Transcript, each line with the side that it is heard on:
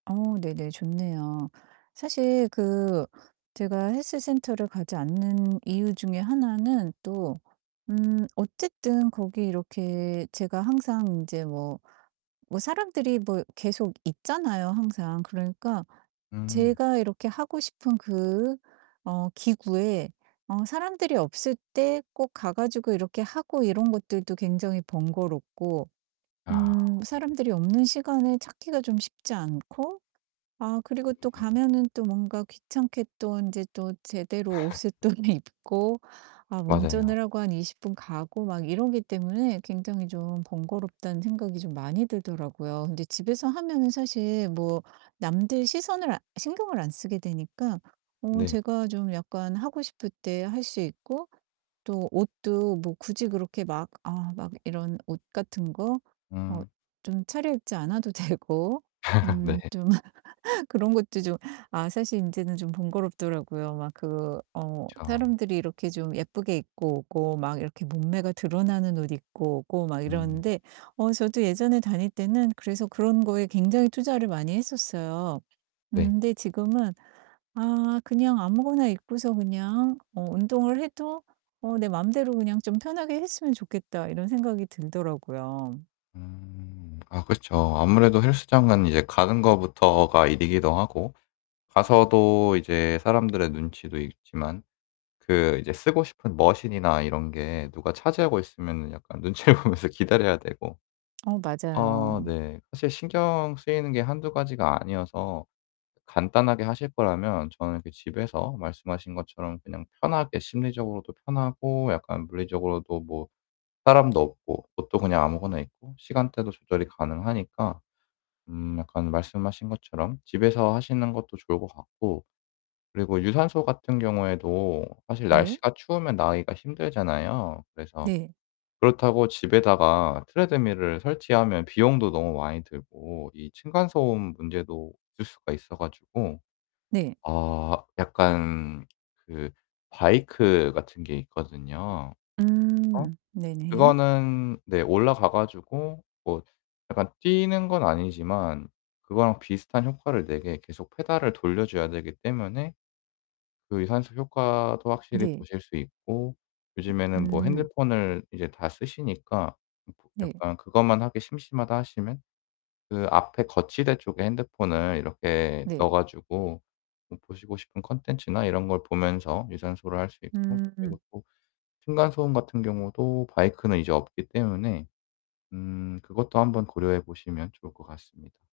right: 어 네네. 좋네요. 사실 그 제가 헬스 센터를 가지 않는 이유 중에 하나는 또 음 어쨌든 거기 이렇게 제가 항상 인제 뭐, 뭐 사람들이 뭐 계속 있잖아요 항상. 그러니까
left: 음.
right: 제가 이렇게 하고 싶은 그 어 기구에 어 사람들이 없을 때 꼭 가 가지고 이렇게 하고 이런 것들도 굉장히 번거롭고
left: 아.
right: 음 사람들이 없는 시간을 찾기가 좀 쉽지 않고 아 그리고 또
left: [unintelligible]
right: 가면은 또 뭔가 귀찮게 또 인제 또 제대로 옷을 꺼내 입고 아
left: 맞아요.
right: 운전을 하고 한 20 분 가고 막 이러기 때문에 굉장히 좀 번거롭다는 생각이 좀 많이 들더라고요. 근데 집에서 하면은 사실 뭐 남들 시선을 아 신경을 안 쓰게 되니까 어
left: 네.
right: 제가 좀 약간 하고 싶을 때 할 수 있고 또 옷도 뭐 굳이 그렇게 막 아 막 이런 옷 같은 거 어
left: 음.
right: 좀 차려입지 않아도 되고
left: 네.
right: 음 좀 그런 것도 좀 아 사실 인제는 좀 번거롭더라고요. 막 그 어
left: 그쵸.
right: 사람들이 이렇게 좀 예쁘게 입고 오고 막 이렇게 몸매가 드러나는 옷 입고 오고 막
left: 음.
right: 이러는데 어 저도 예전에 다닐 때는 그래서 그런 거에 굉장히 투자를 많이 했었어요. 음
left: 네.
right: 근데 지금은 '아 그냥 아무거나 입고서 그냥 어 운동을 해도 어 내 마음대로 그냥 좀 편하게 했으면 좋겠다.' 이런 생각이 들더라고요.
left: 음. 아 그렇죠. 아무래도 헬스장은 이제 가는 것부터가 일이기도 하고 가서도 이제 사람들의 눈치도 있지만 그 이제 쓰고 싶은 머신이나 이런 게 누가 차지하고 있으면은 약간 눈치를 보면서 기다려야 되고.
right: 어
left: 어
right: 맞아요.
left: 네. 사실 신경 쓰이는 게 1-2 가지가 아니어서 간단하게 하실 거라면 저는 그 집에서 말씀하신 것처럼 그냥 편하게 심리적으로도 편하고 약간 물리적으로도 뭐 사람도 없고 옷도 그냥 아무거나 입고 시간대도 조절이 가능하니까 음 약간 말씀하신 것처럼 집에서 하시는 것도 좋을 것 같고 그리고 유산소 같은 경우에도 사실
right: 네.
left: 날씨가 추우면 나가기가 힘들잖아요. 그래서
right: 네.
left: 그렇다고 집에다가 트레드밀을 설치하면 비용도 너무 많이 들고 이 층간소음 문제도 있을 수가 있어 가지고
right: 네.
left: 아 약간 그 바이크 같은 게 있거든요. 어?
right: 음 네 네.
left: 그거는 네 올라가 가지고 뭐 약간 뛰는 건 아니지만 그거랑 비슷한 효과를 내게 계속 페달을 돌려 줘야 되기 때문에 그 유산소 효과도 확실히
right: 네.
left: 보실 수 있고
right: [unintelligible]
left: 요즘에는 뭐
right: 음.
left: 핸드폰을 이제 다 쓰시니까 음 보
right: 네.
left: 약간 그것만 하기 심심하다 하시면 그 앞에 거치대 쪽에 핸드폰을 이렇게
right: 네.
left: 넣어 가지고 음 보시고 싶은 콘텐츠나 이런 걸 보면서 유산소를 할 수 있고 그리고
right: 음.
left: 또 층간소음 같은 경우도 바이크는 이제 없기 때문에 음 그것도 한번 고려해 보시면 좋을 것 같습니다.